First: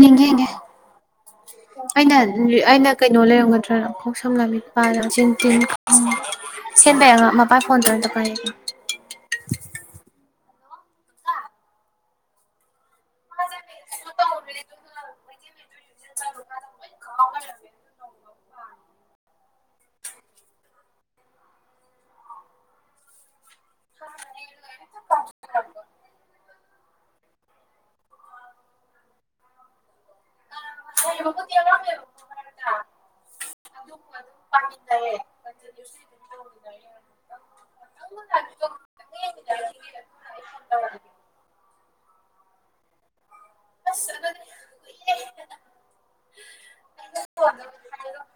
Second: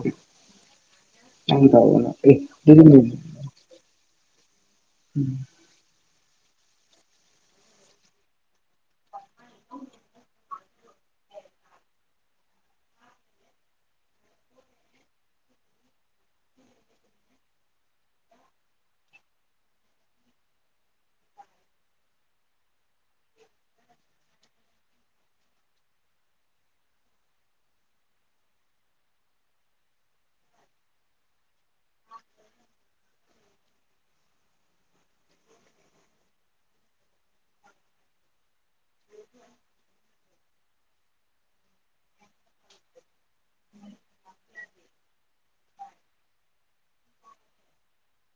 ꯌꯦꯡꯒꯦ ꯌꯦꯡꯒꯦ ꯑꯩꯅ ꯑꯩꯅ ꯀꯩꯅꯣ ꯂꯩꯔꯝꯒꯗ꯭ꯔꯥꯅ ꯀꯣꯛ ꯁꯝꯂꯕꯤ ꯃꯄꯥꯗꯣ ꯁꯤ ꯇꯤꯟ ꯁꯦꯝꯦꯟꯕ ꯌꯥ ꯃꯄꯥ ꯐꯣꯟ ꯇꯧꯔ ꯇꯀꯥꯏꯣ [unintelligible] [unintelligible] [unintelligible] [unintelligible] [inaudible] [unintelligible] [unintelligible] [unintelligible] [unintelligible] [unintelligible]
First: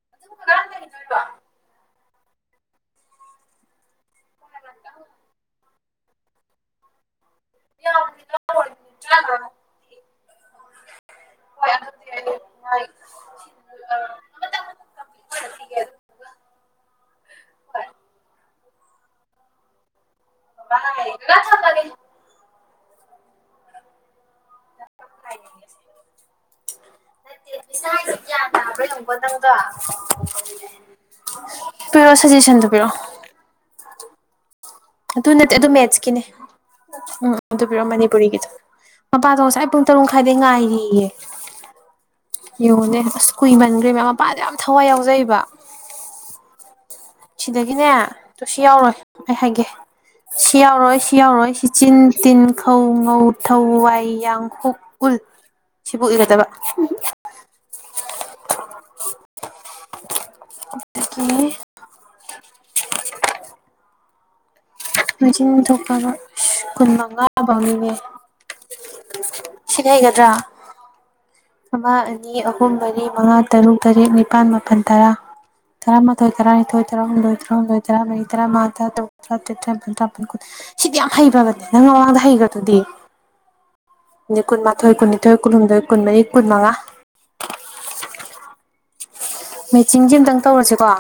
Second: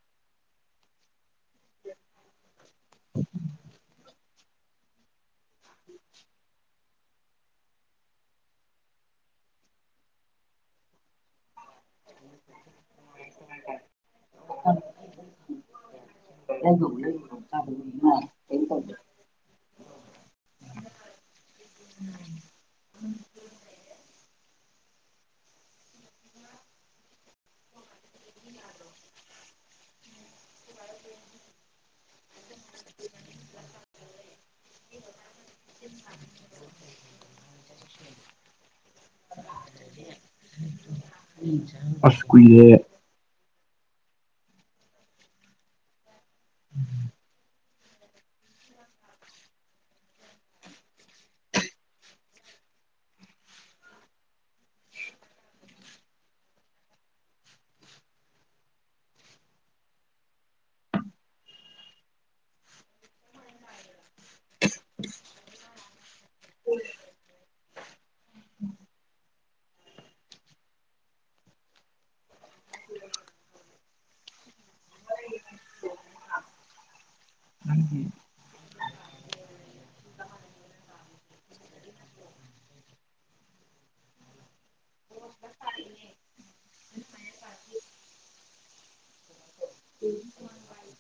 [unintelligible] [unintelligible] [unintelligible] [unintelligible] [unintelligible] [unintelligible] [unintelligible] ꯄꯤꯔꯑꯣ ꯁꯖꯦꯁꯟꯗꯨ ꯄꯤꯔꯣꯑꯣ ꯑꯗꯨ ꯅꯠꯇꯦ ꯑꯗꯨ ꯃꯦꯠꯁꯀꯤꯅꯦ ꯎꯝ ꯇꯕꯤꯔꯣꯑꯣ ꯃꯅꯤꯄꯨꯔꯤꯒꯤꯗ ꯃꯄꯥꯗꯣ ꯉꯁꯥꯏ ꯄꯨꯡ ꯇꯔꯨꯛ ꯃꯈꯥꯏꯗꯩ ꯉꯥꯏꯔꯤꯌꯦ ꯌꯉꯅꯦ ꯀꯨꯏꯃꯟꯈ꯭ꯔꯦ ꯃꯌꯥꯝ ꯃꯄꯥꯟꯗ ꯌꯥꯝ ꯊꯋꯥꯏ ꯌꯥꯎꯖꯩꯕ ꯁꯤꯗꯒꯤꯅꯦ ꯑꯗꯨꯨ ꯁꯤ ꯌꯥꯎꯔꯣꯏ ꯑꯩ ꯍꯥꯏꯒꯦ ꯁꯤ ꯌꯥꯎꯔꯣꯏ ꯁꯤ ꯌꯥꯎꯔꯣꯏ ꯁꯤ ꯆꯤꯟ ꯇꯤꯟ ꯈꯧ ꯉꯧ ꯊꯧ ꯋꯥꯏ ꯌꯥꯡꯈꯣꯛ ꯀꯨꯜ ꯁꯤꯕꯨ ꯏꯒꯗꯕ [unintelligible] ꯃꯆꯤꯟ ꯊꯣꯛꯄ ꯀꯨꯟ ꯃꯉꯥ ꯐꯪ ꯁꯤꯒ ꯍꯥꯏꯒꯗ꯭ꯔꯥ ꯑꯃ ꯑꯅꯤ ꯑꯍꯨꯝ ꯃꯔꯤ ꯃꯉꯥ ꯇꯔꯨꯛ ꯇꯔꯦꯠ ꯅꯤꯄꯥꯜ ꯃꯥꯄꯜ ꯇꯔꯥ ꯇꯔꯃ ꯊꯣꯏ ꯇꯔꯥ ꯊꯣꯏ ꯇꯔ ꯂꯣꯏꯔꯣ ꯂꯣꯏ ꯇꯔ ꯏꯔ ꯃꯥ ꯇ ꯇꯇꯦ ꯇꯔꯥꯅꯤꯄꯜ ꯇꯔꯥꯄꯜ ꯀꯨ ꯁꯤꯗꯤ ꯌꯥꯝ ꯍꯩꯈ꯭ꯔꯕꯅꯦ ꯅꯪ ꯃꯃꯥꯡꯗ ꯍꯩꯈ꯭ꯔꯗꯨꯗꯤ ꯀꯨꯟꯃꯥꯊꯣꯏ ꯀꯨꯟꯅꯤꯊꯣꯏ ꯀꯨꯟꯍꯨꯝꯗꯣꯏ ꯀꯨꯟꯃꯔꯤ ꯀꯨꯟꯃꯉꯥ ꯃꯦꯆꯤꯡꯁ ꯑꯝꯇꯪ ꯇꯧꯔꯁꯦꯀꯣ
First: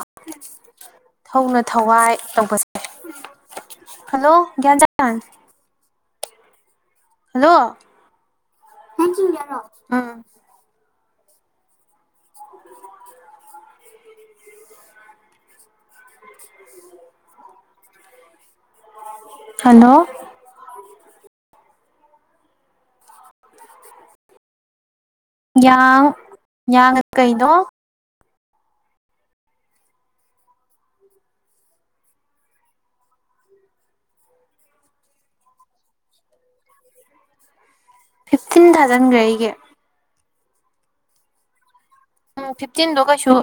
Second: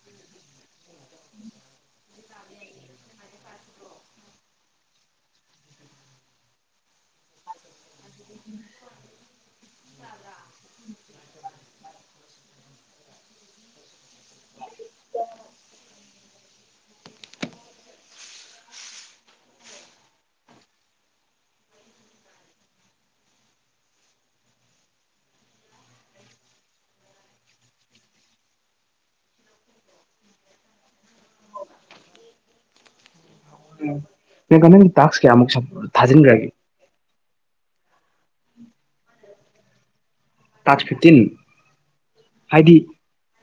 ꯍꯧꯅ ꯊꯋꯥꯏ ꯇꯧꯕꯁ ꯍꯜꯂꯣ ꯭ꯌꯥꯟ ꯆꯥꯥꯟ ꯍꯜꯂꯣ ꯎꯝ ꯍꯂꯣ ꯌꯥ ꯌꯥꯥꯡ ꯀꯩꯅꯣ ꯅ ꯀꯃꯪꯒꯤ ꯇꯥꯛꯁ ꯀꯌꯥꯃꯨꯛ ꯊꯥꯖꯤꯟꯈ꯭ꯔꯒꯦ ꯐꯤꯐꯇꯤꯟ ꯊꯥꯎꯖꯟꯈ꯭ꯔ ꯑꯩꯒꯤ ꯇꯥꯆ ꯐꯤꯞꯇꯤꯟ ꯎꯝ ꯐꯤꯐꯇꯤꯟꯗꯣ ꯀꯩꯁꯨ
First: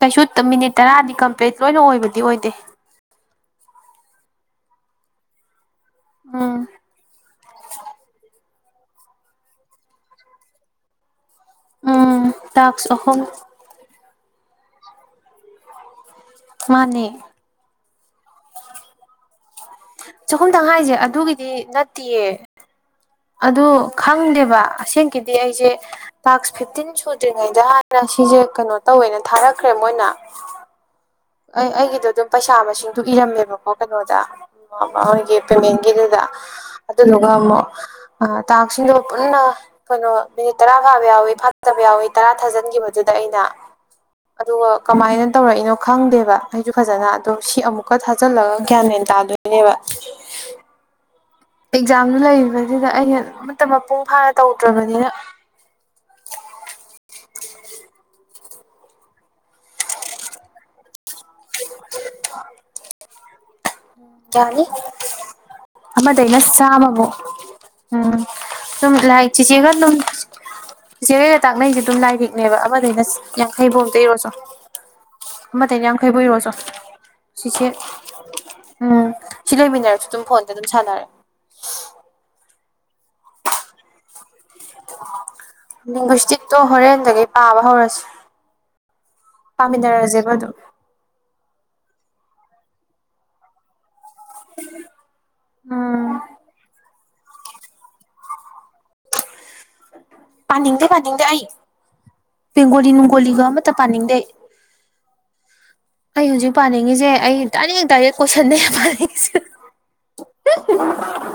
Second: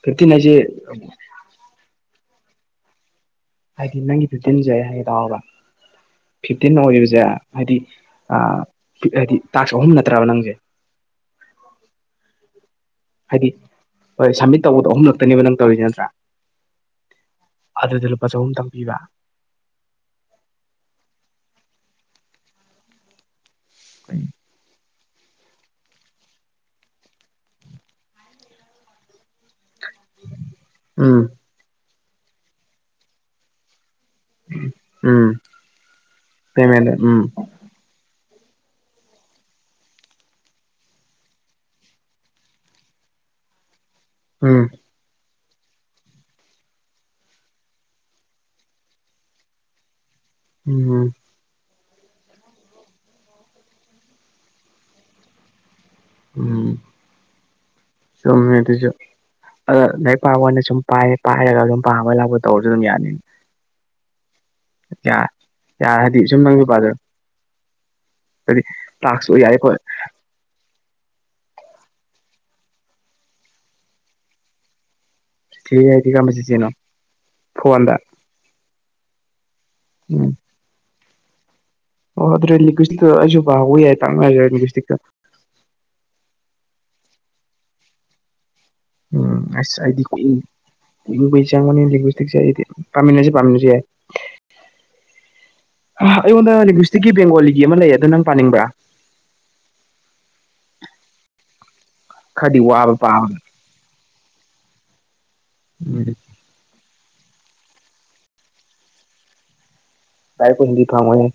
ꯀꯩꯁꯨ ꯍꯥꯏꯁꯦ ꯃꯤꯅꯤꯠ ꯇꯔꯥꯗꯤ ꯀꯝ ꯄ꯭ꯂꯦꯠ ꯂꯣꯏꯅ ꯑꯣꯏꯕꯗꯤ ꯑꯣꯏꯗꯦ ꯍꯥꯏꯗꯤ ꯅꯪꯒꯤ ꯐꯤ ꯇꯤꯟꯖꯦ ꯍꯥꯏꯒꯦ ꯇꯥꯛꯑꯣꯕ ꯎꯝ ꯐꯤꯐꯇꯤꯟ ꯑꯣꯏꯕꯁꯦ ꯍꯥꯏꯗꯤ ꯍꯥꯏꯗꯤ ꯇꯥꯛꯁ ꯑꯍꯨꯝ ꯅꯠꯇ꯭ꯔꯕ ꯅꯪꯁꯦ ꯎꯝ ꯇꯥꯛ ꯍꯥꯏꯗꯤ ꯍꯣꯏ ꯁꯝꯃꯤꯠ ꯇꯧꯕꯗꯣ ꯑꯍꯨꯝꯂꯛꯇꯅꯦꯕ ꯅꯪ ꯇꯧꯔꯤꯁꯦ ꯅꯠꯇ꯭ꯔꯥ ꯃꯥꯅꯦ ꯑꯗꯨꯗꯤ ꯂꯨꯄꯥ ꯆꯍꯨꯝꯇꯪ ꯄꯤꯕ ꯆꯈꯨꯝ ꯇꯪꯍꯥꯏꯁꯦ ꯑꯗꯨꯒꯤꯗꯤ ꯅꯠꯇꯦꯌꯦ ꯑꯗꯨ ꯈꯪꯗꯦꯕ ꯑꯁꯦꯡꯒꯤꯗꯤ ꯑꯩꯁꯦ ꯇꯥꯛꯁ ꯐꯤꯐꯇꯤꯟ ꯁꯨꯗ꯭ꯔꯤꯉꯩꯗ ꯍꯥꯏꯥꯟꯅ ꯁꯤꯁꯦ ꯀꯩꯅꯣ ꯇꯧꯋꯦꯅ ꯊꯥꯔꯛꯈ꯭ꯔꯦ ꯃꯣꯏꯅ ꯎꯝ ꯑꯩ ꯑꯩꯒꯤꯗꯣ ꯑꯗꯨꯝ ꯄꯩꯁꯥ ꯃꯁꯤꯡꯗꯣ ꯏꯔꯝꯃꯦꯕꯀꯣ ꯀꯩꯅꯣꯗ ꯎꯝ ꯃꯣꯏꯒꯤ ꯄꯦꯃꯦꯟꯒꯤꯗꯨꯗ ꯄꯦꯃꯦꯟꯗ ꯎꯝ ꯑꯗꯨꯗꯨꯒ ꯑꯃꯨꯛ ꯑ ꯇ ꯑꯁꯤꯗ ꯄꯨꯟꯅ ꯀꯩꯅꯣ ꯃꯤꯅꯤꯠ ꯇꯔꯥ ꯐꯥꯕ ꯌꯥꯎꯏꯤ ꯐꯥꯠꯇꯕ ꯌꯥꯎꯏ ꯇꯔꯥ ꯊꯥꯖꯤꯟꯈꯤꯕꯗꯨꯗ ꯑꯩꯅ ꯎꯝ ꯑꯗꯨꯒ ꯀꯃꯥꯏꯅ ꯇꯧꯔꯛꯏꯅꯣ ꯈꯪꯗꯦꯕ ꯑꯩꯁꯨ ꯐꯖꯅ ꯑꯗꯣ ꯁꯤ ꯑꯃꯨꯛꯀ ꯊꯥꯖꯤꯜꯂꯒ ꯒ꯭ꯌꯥꯟ ꯃꯦꯟ ꯇꯥꯗꯣꯏꯅꯦꯕ ꯎꯝ ꯑꯦꯛꯖꯥꯝꯗꯨ ꯂꯩꯔꯤꯕꯁꯤꯗ ꯑꯩꯅ ꯑꯃ ꯃꯄꯨꯡ ꯐꯥꯅ ꯇꯧꯗ꯭ꯔꯕꯅꯤꯅ ꯎꯝ ꯁꯨꯝꯃꯦ ꯑꯗꯨꯁꯨ ꯑ ꯂꯥꯏ ꯄꯥꯕꯅꯦ ꯁꯨꯝ ꯄꯥꯏ ꯄꯥꯏꯔꯒ ꯑꯗꯨꯝ ꯄꯥꯝꯃꯒ ꯂꯥꯛꯄ ꯇꯧꯔꯁꯨ ꯑꯗꯨꯝ ꯌꯥꯅꯤ ꯎꯝ ꯌꯥꯅꯤ ꯌꯥꯔ ꯍꯥꯏꯗꯤ ꯑꯃꯗꯩꯅ ꯁꯨꯝ ꯅꯪꯁꯨ ꯄꯥꯖꯔꯣ ꯆꯥꯝꯃꯕꯨ ꯍꯥꯏꯗꯤ ꯎꯝ ꯂ ꯇꯥꯛꯁꯇꯣ ꯆ ꯌꯥꯏꯀꯣ ꯆꯦꯒ ꯆꯦꯔꯩꯒ ꯇꯥꯛꯅꯩꯁꯦ ꯑꯗꯨꯝ ꯂꯥꯏꯔꯤꯛꯅꯦꯕ ꯑꯃꯗꯩꯅ ꯌꯥꯡꯈꯩꯕꯣꯝ ꯇꯩꯔꯣꯁꯨ ꯑꯃꯅꯦ ꯆꯦ ꯍꯥꯏꯗꯤ ꯀꯔꯝꯕ ꯌꯥꯝꯈꯩꯕꯨꯨꯏꯔꯣꯁꯨ ꯆꯦꯆꯦꯅꯣ ꯁꯤꯁꯦ ꯐꯣꯟꯗ ꯎꯝ ꯁꯤ ꯂꯩꯃꯤꯟꯅꯔꯁꯨ ꯑꯗꯨꯝ ꯐꯣꯟꯗ ꯑꯗꯨꯝ ꯁꯥꯟꯅꯔꯦ ꯑꯣ ꯑꯗꯨꯦ ꯂꯤꯀꯁꯇ ꯑꯩꯁꯨ ꯄꯥꯥꯎꯧꯕ ꯌꯥꯏ ꯇꯥꯛꯅꯔꯦꯀꯁꯇꯤꯛꯇ ꯅꯒꯁꯇꯤꯛꯇꯣ ꯍꯣꯔꯦꯟꯗꯒꯤꯩ ꯄꯥꯕ ꯍꯧꯔꯁꯤ ꯄꯥꯝꯃꯤꯟꯅꯔꯁꯦꯕ ꯑꯗꯨ ꯖꯥ ꯃꯅꯤꯁ ꯄꯃꯤꯁꯤ ꯄꯝꯁꯤ ꯌꯥꯦ ꯎꯝ ꯑꯩꯉꯣꯟꯗꯂꯤꯂꯤꯁꯇꯤꯒꯤ ꯕꯦꯡꯒꯣꯂꯤꯒꯤ ꯑꯃ ꯂꯩ ꯑꯗꯣ ꯅꯪ ꯄꯥꯅꯤꯡꯕ꯭ꯔꯥ ꯄꯥꯅꯤꯡꯗꯦ ꯄꯥꯅꯤꯡꯗꯦ ꯑꯩ ꯈꯔꯗꯤ ꯕꯦꯡꯒꯣꯂꯤ ꯋꯥꯕ ꯄꯥꯕꯗ ꯅꯨꯡꯒꯣꯂꯤꯒ ꯑꯃꯠꯇ ꯄꯥꯅꯤꯡꯗꯦ ꯎ ꯑꯩ ꯍꯧꯖꯤꯛ ꯄꯥꯅꯤꯡꯉꯤꯁꯦ ꯑꯩ ꯗꯥꯏꯔꯦꯛ ꯗꯥꯏꯔꯦꯛ ꯀꯣꯏꯁꯟꯅꯗꯩ ꯄꯥꯅꯤꯡꯉꯤꯁꯦ ꯗꯥꯏꯔꯦꯛ ꯀꯣꯏꯁꯟꯗꯤ ꯐꯪꯉꯣꯏꯍꯦ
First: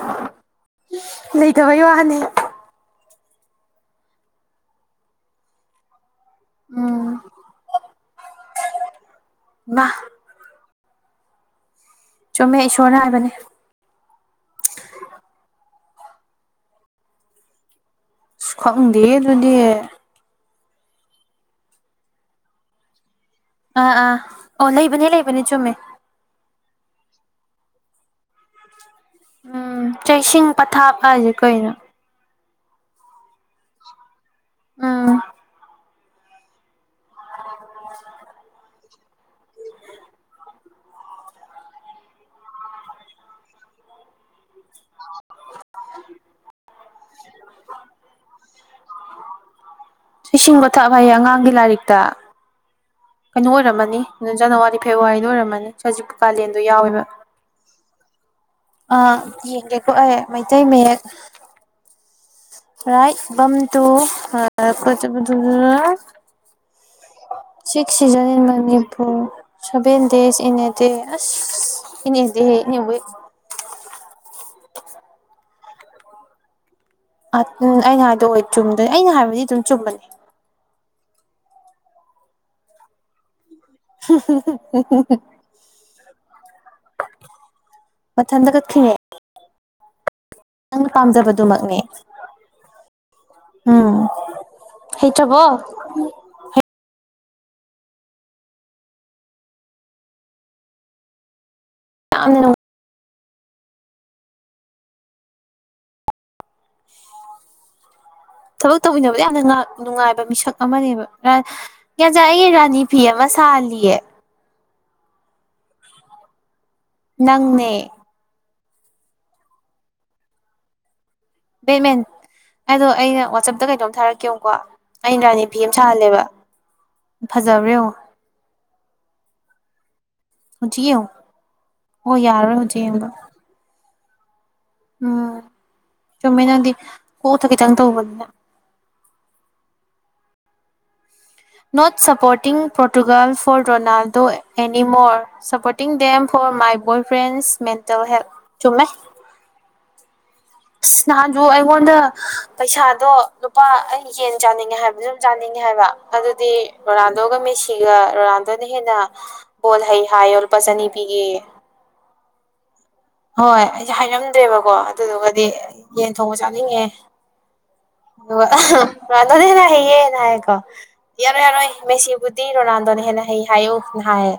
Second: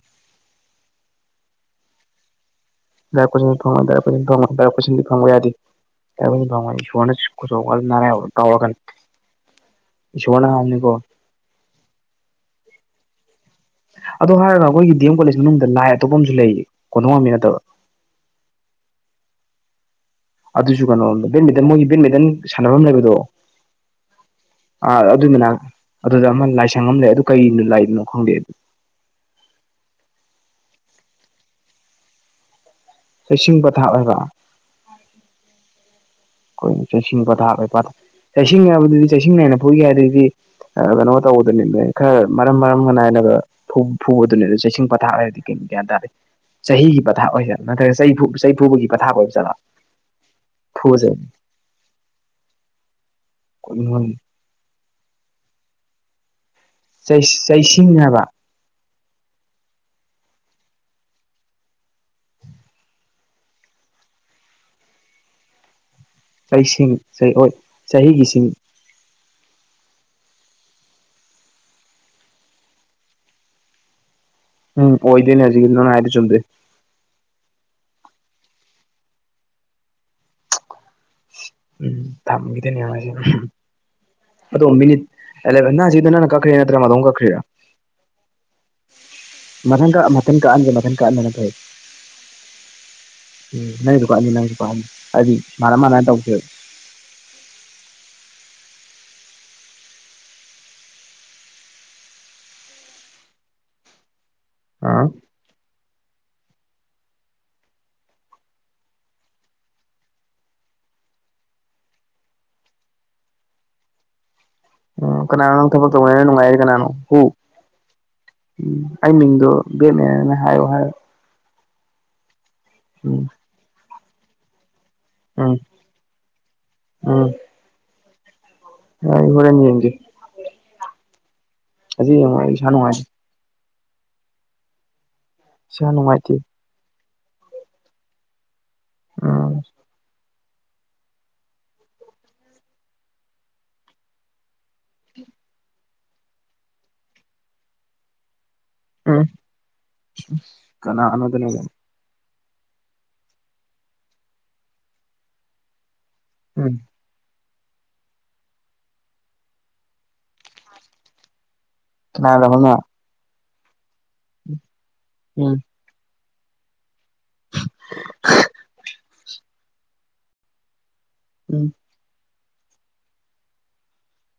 ꯂꯩꯇꯕꯩ ꯋꯥꯅꯤ ꯗꯗꯥꯔ ꯀꯣꯏꯁ ꯐꯪꯣꯗꯥꯔꯣꯏ ꯐꯪꯣꯗꯥꯔ ꯀꯣꯏꯁꯟꯗꯤ ꯐꯪꯕ ꯌꯥꯗꯤ ꯎꯝ ꯁꯨꯅ ꯀꯔꯒ ꯃꯥ ꯁꯣꯟꯅꯅꯤꯀꯣ ꯆꯨꯝꯃꯦ ꯏꯁꯣꯔꯅ ꯍꯥꯏꯕꯅꯦ ꯑꯗꯣ ꯍꯥꯏꯔꯒ ꯑꯩꯈꯣꯏꯒꯤ ꯗꯤ ꯑꯦꯝ ꯀꯣꯂꯦꯖ ꯃꯅꯨꯡꯗ ꯂꯥꯏ ꯑꯇꯣꯞꯄ ꯑꯃꯁꯨ ꯂꯩꯌꯦ ꯀꯣꯟꯊꯣꯡ ꯉꯝꯃꯤ ꯅꯠꯇꯕ ꯁ ꯈꯪꯗꯦ ꯑꯗꯨꯗꯤ ꯑꯗꯨꯁꯨ ꯀꯩꯅꯣ ꯦ ꯃꯣꯏꯒꯤ ꯦꯠꯃꯤꯇꯟ ꯁꯥꯟꯅꯐꯝ ꯂꯩꯕꯗꯣ ꯑꯥ ꯑꯥ ꯑꯣ ꯑꯥ ꯂꯩꯕꯅꯦ ꯑꯗꯨꯏ ꯂꯩꯕꯅꯤ ꯃꯅꯥꯛ ꯆꯨꯝꯃꯦ ꯑꯗꯨꯗ ꯑꯃ ꯂꯥꯏꯁꯪꯉ ꯑꯃ ꯂꯩ ꯑꯗꯨ ꯀꯩꯅꯣ ꯂꯏꯕꯅꯣ ꯈꯪꯗꯦ ꯑꯗꯨ ꯎꯝ ꯆꯁꯤꯡ ꯄꯊꯥꯞ ꯍꯥꯏꯁꯦ ꯀꯩꯅꯣ ꯆꯁꯤꯡ ꯄꯊꯥꯞ ꯑꯣꯏꯕ ꯎꯝ ꯑꯩꯈꯣꯏ ꯆꯁꯤ ꯄꯥꯊꯥ ꯂꯩ ꯄꯥꯊꯥ ꯆꯁꯤ ꯍꯥꯏꯕꯗꯨꯗꯤ ꯆꯁꯤ ꯅꯥꯏꯅ ꯐꯨꯏꯒꯦ ꯍꯥꯏꯗꯤ ꯀꯩꯅꯣ ꯇꯧꯕꯗꯨꯅꯤꯅꯦ ꯈꯔ ꯃꯔꯝ ꯃꯔꯝꯒ ꯅꯥꯏꯅꯒ ꯐꯨꯕꯗꯨꯅꯤ ꯆꯩꯁꯤꯡ ꯊꯥꯔꯗꯤ ꯀ ꯀꯌꯥ ꯇꯔꯦ ꯆꯍꯤꯒꯤ ꯄꯊꯥꯞ ꯑꯣꯏꯁꯠꯂ ꯅꯠꯇ꯭ꯔꯒ ꯆꯩ ꯆꯩꯐꯨꯕꯒꯤ ꯄꯊꯥꯞ ꯑꯣꯏꯕ ꯆꯠꯂꯣ ꯁꯤꯁꯤꯡꯕꯊꯚꯉꯥꯡ ꯥꯡ ꯂꯥ ꯇ ꯀꯩꯅꯣ ꯑꯣꯏꯔꯝꯃꯅꯤ ꯖꯅꯋꯥꯔꯤ ꯐꯦꯕꯋꯥꯔꯤꯗ ꯑꯣꯏꯔꯝꯃꯅꯤ ꯈꯖꯤꯛ ꯀꯥꯂꯦꯟꯗꯣ ꯌꯥꯎꯋꯦꯕ ꯆꯩꯁꯤꯡ ꯍꯥꯏꯕ ꯑꯥ ꯌꯦꯡꯒꯦꯀꯣ ꯑꯩꯦ ꯃꯩꯇꯩ ꯃꯌꯦꯛ ꯔꯥꯏꯝ ꯇꯨ ꯀꯣꯏ ꯆꯗꯨ ꯀꯩꯁꯤꯡ ꯁꯤꯛꯁꯤꯖꯟ ꯃꯅꯤꯅꯤꯄꯨꯔ ꯁꯕꯦꯟ ꯗꯦꯁꯤ ꯏꯅꯦꯗꯦ ꯑꯁ ꯏꯅꯦꯗꯦ ꯏꯅꯦꯕꯨ ꯎꯝ ꯑꯣꯏꯗꯦꯅꯤ ꯍꯧꯖꯤꯣꯅ ꯍꯥꯏꯔꯤ ꯆꯣꯦ ꯑ ꯎ ꯑꯩꯅ ꯍꯥꯏꯗꯣꯑꯣ ꯆꯨꯝꯗ ꯑꯩꯅ ꯍꯥꯏꯕꯗꯤ ꯑꯗꯨꯝ ꯆꯨꯝꯕꯅꯤ ꯎꯝ ꯊꯝꯒꯗꯤꯅꯤꯃꯥꯏꯁꯤꯦ ꯑꯗꯣ ꯃꯤꯅꯤꯠꯂꯦꯟ ꯅꯗ ꯅꯪ ꯀꯈ꯭ꯔꯦ ꯅꯠꯇ꯭ꯔꯗ ꯀꯈ꯭ꯔꯔꯤ ꯃꯊꯟꯗ ꯀ ꯈꯤꯉꯦ ꯃꯊꯪ ꯀꯛ ꯃꯊꯪ ꯀꯛꯑꯟꯒꯦ ꯃꯊꯪ ꯀꯛꯑꯃꯦꯅ ꯐꯣꯏ ꯄꯥꯝꯖꯕꯗꯨꯃꯛꯅꯦ ꯎꯝ ꯅꯪꯁꯨ ꯀꯛꯑꯅꯤ ꯅꯪꯁꯨ ꯀꯛꯑꯅꯤ ꯍꯥꯏꯗꯤ ꯍꯩꯇ꯭ꯔꯕꯣ ꯃꯥꯅ ꯃꯥꯅ ꯇꯧꯁꯦꯕ ꯑ ꯑ ꯊꯕꯛ ꯇꯧꯃꯤꯟꯅꯕꯗ ꯌꯥꯝꯅ ꯅꯨꯡꯉꯥꯏꯕ ꯃꯤꯁꯛ ꯑꯃꯅꯦꯕ ꯀ ꯆꯏꯦ ꯔꯅꯤ ꯐꯤꯕꯁꯍ ꯎ ꯀꯅꯥꯅꯣ ꯅꯪ ꯊꯕꯛ ꯇꯧꯅꯅ ꯅꯨꯡꯉꯥꯏꯔꯤ ꯀꯅꯥꯅꯣ ꯍꯨ ꯅꯪꯅꯦ ꯎꯝ ꯑꯩ ꯃꯤꯡꯗꯣ ꯕꯦꯠꯅꯦꯅ ꯍꯥꯏꯌꯣ ꯍꯥꯏꯔ ꯕꯦꯠꯃꯦꯟ ꯑꯗꯣ ꯑꯩꯅ ꯎꯝ ꯋꯥꯆꯞꯇ ꯀꯩꯗꯣꯝ ꯊꯥꯔꯛꯀꯦꯨꯀꯣ ꯑꯩ ꯔꯥꯅꯤ ꯎꯝ ꯐꯤ ꯁꯥꯜꯂꯦꯕ ꯐꯖꯕ꯭ꯔꯦ ꯑꯣ ꯑ ꯍꯔꯦꯟꯅꯤ ꯌꯦꯦ ꯍꯧꯖꯤꯛ ꯌꯦꯡ ꯍ ꯌꯦꯡꯉꯣ ꯑꯩ ꯌꯥꯔꯔꯣꯏ ꯏꯁꯥ ꯍꯧꯖꯤꯛ ꯅꯨꯡꯉꯥꯏꯇꯦ ꯌꯦꯡꯕ ꯎꯝ ꯏꯁꯥ ꯅꯨꯡꯉꯥꯏꯇꯦ ꯁꯨꯝꯃꯥꯏ ꯅꯪꯗꯤ ꯀꯣꯛꯊ ꯈꯤꯇꯪ ꯇꯧꯕꯅꯤꯅ ꯑꯥ not supporting Portugal for Ronaldo anymore supporting them for my boy friends mental health ꯆꯨꯝꯃꯦ ꯎꯝ ꯅꯥꯟꯁꯨ ꯀꯅꯥꯅꯣꯗꯅꯦꯕ ꯑꯩꯉꯣꯟꯗ ꯄꯩꯁꯥꯗꯣ ꯂꯨꯄꯥ ꯑꯩ ꯌꯦꯟ ꯆꯥꯅꯤꯡꯉꯦ ꯍꯥꯏꯕꯁꯨ ꯑꯗꯨꯝ ꯆꯥꯅꯤꯡꯉꯦ ꯍꯥꯏꯕ ꯑꯗꯨꯗꯤ ꯎꯝ ꯔꯔꯥꯗꯣꯒ ꯃꯁꯤ ꯁꯤꯒ ꯔꯣꯅꯥꯜꯗꯣꯅ ꯍꯦꯟꯅ ꯕꯣꯜ ꯍꯩ ꯍꯥꯏꯌꯦ ꯂꯨꯄꯥ ꯆꯅꯤꯄꯤꯤꯒꯦ ꯅ ꯂꯣꯅ ꯍꯣꯏ ꯑꯩꯁꯦ ꯍꯥꯏꯔꯝꯗꯦꯕꯀꯣ ꯑꯗꯨꯗꯨꯒ ꯎꯝ ꯌꯦꯟ ꯊꯣꯡꯕ ꯆꯥꯅꯤꯡꯉꯦ ꯑꯗꯨꯒ ꯔꯅꯗ ꯍꯦꯅ ꯍꯩꯌꯦꯦꯅ ꯍꯥꯏꯌꯦꯀꯣ ꯌꯥꯔꯣꯏ ꯎꯝ ꯌꯥꯔꯣꯏ ꯃꯦꯁꯤꯕꯨ ꯔꯣꯅꯥꯗꯣꯅ ꯍꯦꯅ ꯍ ꯍꯥꯏ ꯎꯅ ꯍꯥꯏꯌꯦ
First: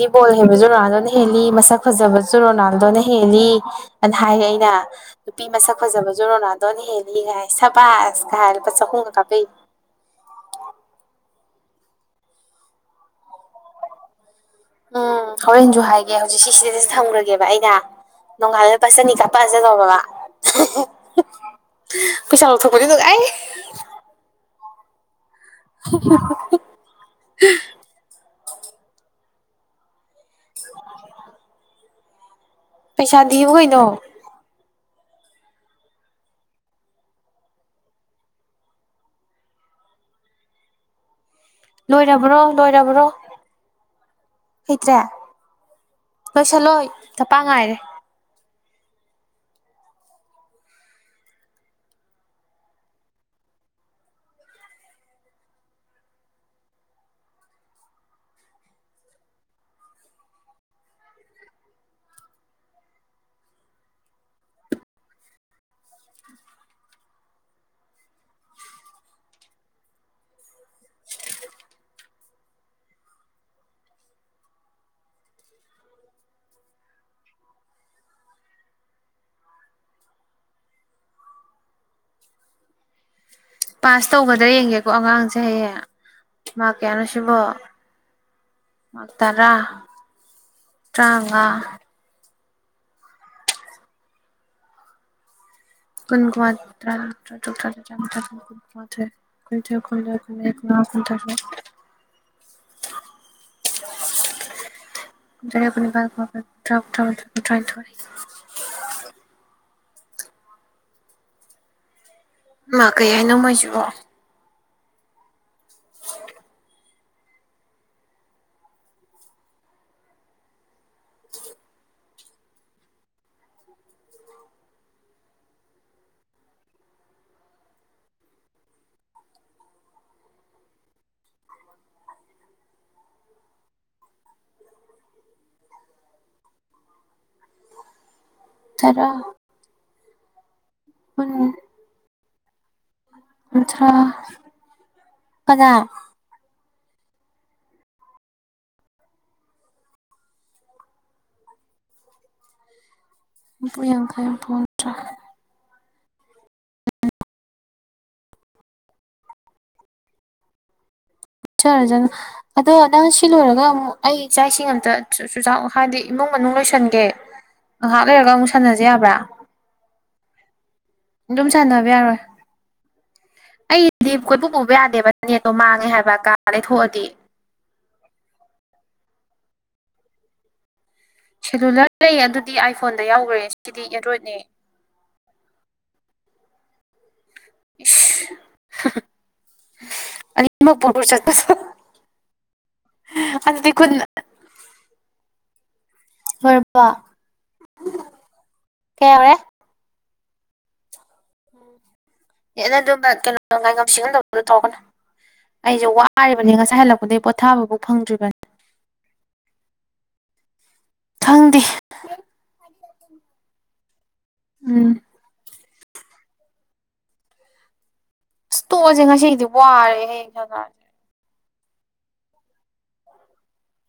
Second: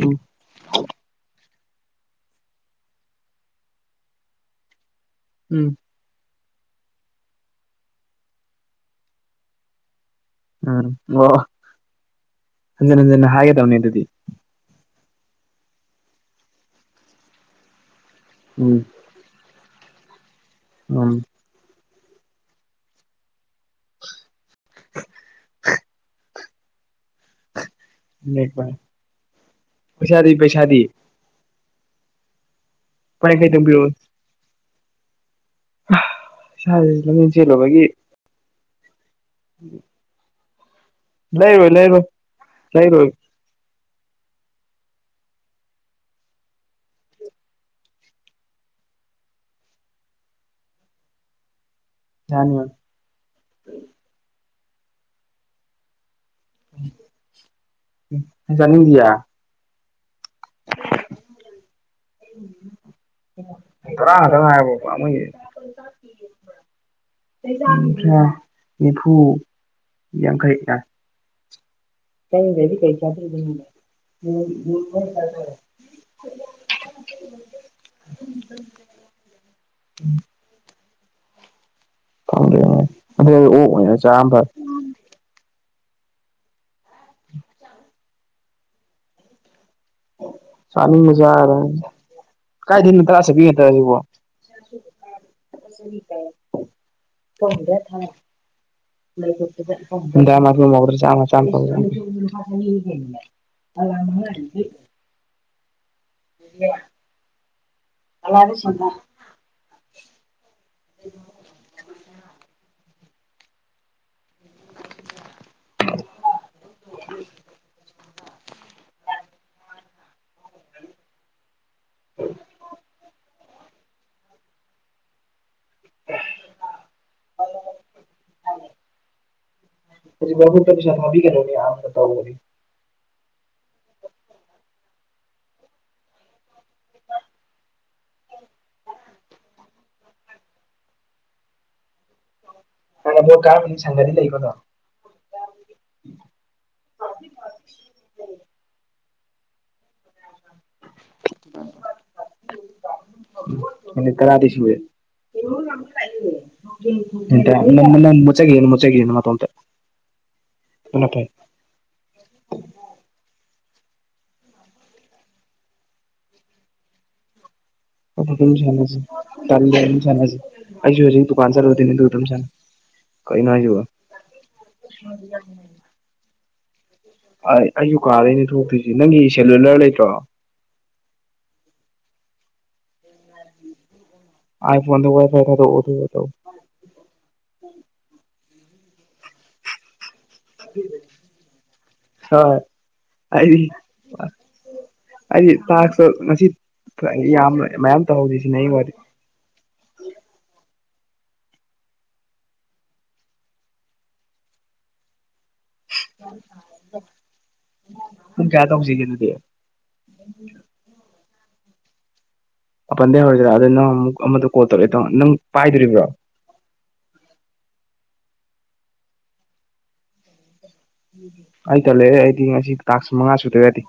ꯎꯝ ꯍꯦꯟꯕꯁꯨ ꯔꯣꯅꯥꯜꯗꯣꯅ ꯍꯦꯜꯂꯤ ꯃꯁꯛ ꯐꯖꯕꯁꯨ ꯔꯣꯅꯥꯜꯗꯣꯅ ꯍꯦꯜꯂꯤ ꯑꯅ ꯍꯥꯏ ꯑꯩꯅ ꯅꯨꯄꯤ ꯎꯝ ꯃꯁꯛ ꯐꯖꯕꯁꯨ ꯔꯣꯅꯥꯗꯣꯅ ꯍꯦꯜꯂꯤꯒ ꯍꯥꯏ ꯁꯕꯥꯁꯀ ꯍꯥꯏ ꯂꯨꯄꯥ ꯆꯍꯨꯝꯒ ꯀꯥꯄꯩ ꯎꯝ ꯑꯣ ꯍꯟꯖꯤꯟ ꯍꯟꯖꯤꯟꯅ ꯍꯥꯏꯒꯗꯕꯅꯦ ꯑꯗꯨꯗꯤ ꯎꯝ ꯍꯣꯔꯦꯟꯁꯨ ꯍꯥꯏꯒꯦ ꯍꯧꯖꯤꯛ ꯁꯤ ꯁꯤꯗꯗꯤ ꯊꯝꯈ꯭ꯔꯒꯦꯕ ꯑꯩꯅ ꯎꯝ ꯅꯣꯡꯒꯥꯥꯜꯂ ꯄꯠ ꯆꯅꯤꯀ ꯄꯖꯦ ꯇ ꯄꯕꯥ ꯎꯝ ꯄꯩꯁꯥ ꯂꯧꯊꯄꯅꯤ ꯑꯥꯏ [inaudible] ꯄꯩꯁꯥꯗꯤ ꯄꯩꯁꯥꯗꯤ ꯄꯩꯁꯥ ꯂꯨꯄꯥ ꯗꯗꯤꯕ ꯌꯥꯡꯈꯩꯇꯪ ꯀꯩꯅꯣ ꯄꯤꯔꯛꯑꯣ ꯏꯁꯥꯁ ꯂꯝꯖꯦꯟ ꯆꯦꯜꯂꯨꯕꯒꯤ ꯎꯝ ꯂꯩ ꯂꯣꯏꯔꯕ꯭ꯔꯣ ꯂꯣꯏꯔꯕ꯭ꯔꯣ ꯍꯩꯇ꯭ꯔꯦ ꯂꯣꯏꯁꯤꯜꯂꯣꯏ ꯇꯄ ꯉꯥꯏꯔꯦ ꯌꯥ ꯝ ꯗꯌꯥ [inaudible] ꯇꯔꯥ ꯇꯉꯕ ꯄꯥꯃꯒꯤ ꯀꯨꯊ꯭ꯔꯥ ꯅꯤꯐꯨ ꯌꯥꯡꯈꯩꯒ ꯀꯩꯅꯗꯤ ꯀꯩ ꯆꯥꯇ [inaudible] ꯎ ꯐꯪꯗꯦ ꯑꯩ ꯑꯣꯛ ꯑꯣꯏꯅ ꯄꯥꯁ ꯆꯥꯝꯕ ꯇꯧꯒꯗ꯭ꯔꯥ ꯌꯦꯡꯒꯦꯀꯣ ꯑꯉꯥꯡꯁꯦ ꯍꯌꯦꯦ ꯃꯥ ꯀꯌꯥꯅꯣꯁꯤꯕꯣ ꯃꯥ ꯇꯔ ꯆꯥꯅꯤꯡꯕ ꯆꯥꯔ ꯀꯥꯏ ꯊꯅꯣ ꯇ꯭ꯔꯥ ꯆꯠꯄꯤꯉꯦꯠꯇ꯭ꯔ ꯁꯤꯕꯣ ꯀꯨꯟꯒꯨꯃ ꯆ꯭ꯔ ꯀꯨꯟꯃꯦ ꯗꯗꯥꯃ ꯃꯒ꯭ꯔ ꯆꯥꯃ ꯀꯨꯟꯇꯔꯨꯛ ꯆ ꯇ ꯑꯃꯥꯡ ꯍꯥꯏꯗꯤ [inaudible] ꯑꯜꯔꯦ ꯆꯗꯦ [inaudible] ꯃꯥ ꯀꯩ ꯍꯥꯏꯅꯣꯉꯣꯏꯁꯤꯛꯑꯣ [inaudible] [inaudible] [inaudible] ꯇ ꯄꯁ ꯃꯕꯤꯒ ꯆ ꯇꯗꯤ ꯇꯔ ꯎ ꯍꯥꯟꯅ ꯚꯣꯠ ꯀꯥꯔꯝꯕꯅꯤ ꯅꯠꯇ꯭ꯔ ꯁꯪꯒꯗꯤ ꯂꯩꯒꯅꯣ ꯀꯒꯥ ꯍꯨꯝꯐꯨ ꯑ ꯌꯥꯡꯈꯩ ꯍꯨꯝꯐꯨ ꯇꯥꯗꯤꯁꯨꯨ ꯍꯨꯝꯗ꯭ꯔꯥ ꯇ ꯅ ꯃꯆꯒꯤ ꯌꯦ ꯃꯆꯒꯤ ꯌꯦꯅꯤ ꯃꯣꯟꯇ ꯃꯄꯥꯏ ꯆꯔ ꯍꯖꯅ ꯑꯗꯣ ꯅꯪ ꯁꯤ ꯂꯣꯏꯔꯒ ꯑꯃꯨꯛ ꯑꯩ ꯏꯥꯛ ꯏꯁꯤꯡ ꯑꯇ ꯆꯨꯖꯥꯛ ꯍꯥꯏꯗꯤ ꯏꯃꯨꯡ ꯃꯅꯨꯡ ꯂꯣꯏꯁꯟꯒꯦ [inaudible] ꯑꯗꯨ ꯑꯃꯨꯛ ꯁꯥꯟꯅꯁꯦ ꯁꯥꯟꯁꯦ ꯌꯥꯕ꯭ꯔꯥ ꯆ ꯑꯗꯨ ꯁꯁꯦ ꯑꯩ ꯍꯧꯖꯤꯛ ꯑꯗꯨꯝ ꯗꯨꯀꯥꯟ ꯁꯥꯟꯅꯕ ꯆꯂꯧꯗꯅꯦ ꯌꯥꯔꯣꯏ ꯇꯇꯝ ꯁ ꯑꯩꯗꯤ ꯀꯣꯏꯄ ꯄꯨꯕ ꯌꯥꯗꯦꯕ ꯅꯠꯇꯣ ꯃꯥꯡꯉꯦ ꯍꯥꯏꯕ ꯀꯥ ꯂꯩꯊꯣꯛꯑꯗꯤ ꯑꯩꯁꯨ ꯀꯥꯔꯗꯩꯅ ꯊꯣꯛꯇꯣꯏꯁꯤꯦ ꯅꯪꯒꯤ ꯁꯦꯂꯨꯂꯔ ꯂꯩꯇ꯭ꯔꯣ ꯁꯦꯂꯨꯂꯔ ꯂꯩ ꯑꯗꯨꯗꯤ ꯑꯥꯏꯐꯣꯟꯗ ꯌꯥꯎꯈ꯭ꯔꯦ ꯁꯤꯗꯤ ꯑꯦꯟꯗ꯭ꯔꯣꯏꯗꯅꯦ ꯑꯥꯏ ꯐꯣꯟ ꯋꯥꯏꯐꯥꯏ ꯊ ꯑꯣ ꯑ ꯃ ꯄꯨꯨꯔ ꯆꯠ ꯇ ꯍꯣꯏ ꯍꯥꯏꯗꯤ ꯀꯨꯟ ꯑꯩꯗꯤ ꯇꯥꯛꯁꯨ ꯉꯁꯤ ꯂꯣꯏꯔꯕꯣ ꯌꯥꯝꯅ ꯃꯌꯥꯝ ꯇꯧꯍꯧꯗꯦ ꯁꯤꯅꯦ ꯑꯩ ꯋꯥ ꯀꯦꯔꯦ ꯑꯦ ꯅꯪ ꯑꯗꯨꯝꯕ ꯀꯩꯅꯣ ꯉꯥꯏꯉꯝꯁꯤ ꯉꯝꯗꯕꯗ ꯇꯧꯒꯅꯣ ꯑꯩꯁꯨꯦ ꯋꯥꯔꯤꯕꯅꯤ ꯉꯁꯥꯏ ꯍꯜꯂꯛꯄꯗꯒꯤꯩ ꯄꯣꯊꯥꯕꯐꯥꯎ ꯐꯪꯗ꯭ꯔꯤꯕꯅꯤ ꯄꯨꯡ ꯀꯌꯥ ꯇꯧꯁꯤꯒꯦ ꯑꯗꯨꯗꯤ [inaudible] ꯈꯪꯗꯦ ꯑꯄꯥꯟꯗꯩ ꯍꯧꯔꯣꯏꯁꯤꯔꯥ ꯑꯗꯣ ꯅꯪ ꯑꯃꯨꯛ ꯑꯃꯗ ꯀꯣꯜ ꯎꯝ ꯇꯧꯔꯛꯑꯦ ꯇꯣ ꯅꯪ ꯄꯥꯏꯗꯣꯔꯤꯕ꯭ꯔꯣ ꯏꯁ꯭ꯇꯣꯁꯦ ꯉꯁꯤꯗꯤ ꯋꯥꯔꯦ ꯍꯌꯦꯡ ꯁꯪ ꯈꯔꯗꯤ ꯑꯩ ꯇ ꯂꯩꯔꯦ ꯑꯩꯗꯤ ꯉꯁꯤ ꯇꯥꯛ ꯃꯉꯥ ꯁꯨꯗ꯭ꯔ꯭ꯔꯗꯤ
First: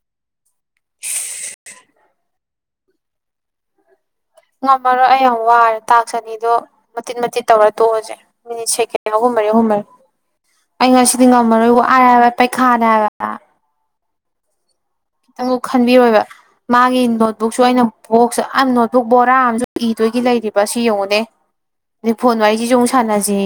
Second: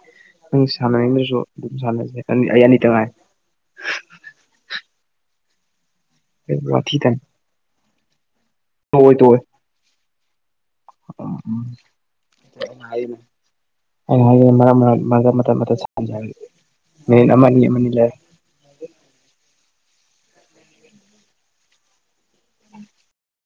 ꯅꯪ ꯁꯥꯟꯅꯅꯤꯡꯗꯁꯨ ꯑꯗꯨꯝ ꯁꯥꯟꯅꯁꯦ ꯑꯩ ꯑꯅꯤꯇ ꯉꯥꯏ ꯉꯝꯃꯔꯣꯏ ꯑꯩ ꯌꯥꯝ ꯋꯥꯔꯦ ꯇꯥꯛꯁꯅꯤꯗꯣ ꯋꯥꯊꯤ ꯇꯟ ꯃꯆꯤꯠ ꯃꯇꯆꯤꯠ ꯇꯧꯔ ꯇꯣꯛꯑꯁꯦ ꯃꯤꯅꯤ ꯇꯣꯛꯑꯣꯏ ꯁꯀ ꯇꯣꯛꯑꯣꯏ ꯍꯨꯃꯔꯦ ꯍꯨꯃꯔ ꯑꯩ ꯉꯁꯤꯗꯤ ꯎꯝ ꯎꯝ ꯉꯝꯃꯔꯣꯏ ꯋꯥꯦ ꯍꯥꯏꯕ ꯄꯩꯈꯥꯅꯦ ꯍꯥꯏꯕ ꯑꯩ ꯍꯥꯏꯦ ꯃꯔꯛ ꯃꯔꯛ ꯃꯔꯛ ꯈꯤꯇꯪ ꯃꯇꯠ ꯃꯇꯠ ꯁꯥꯟꯅꯖꯦ ꯈꯟꯕꯤꯔꯣꯏꯕ ꯍꯥꯏꯕꯅꯤ ꯃꯥꯒꯤ ꯃꯤꯅꯤꯠ ꯑꯃ ꯅꯣꯠꯕꯨꯛꯁꯨ ꯑꯅꯤ ꯑꯃ ꯑꯩꯅ ꯑꯅꯤ ꯂꯩꯔꯒ ꯕꯣꯛꯁ ꯑ ꯅꯣꯠ ꯕꯨꯛ ꯕꯣꯔꯥ ꯑꯃꯁꯨ ꯏꯗꯣꯏꯒꯤ ꯂꯩꯔꯤꯕ ꯁꯤ ꯌꯦꯡꯉꯨꯅꯦ ꯑ ꯐꯣꯟ ꯋꯥꯔꯤꯔꯤꯁꯤꯁꯨ ꯑꯃꯨꯛ ꯁꯥꯥꯟꯅꯁꯦꯌꯦ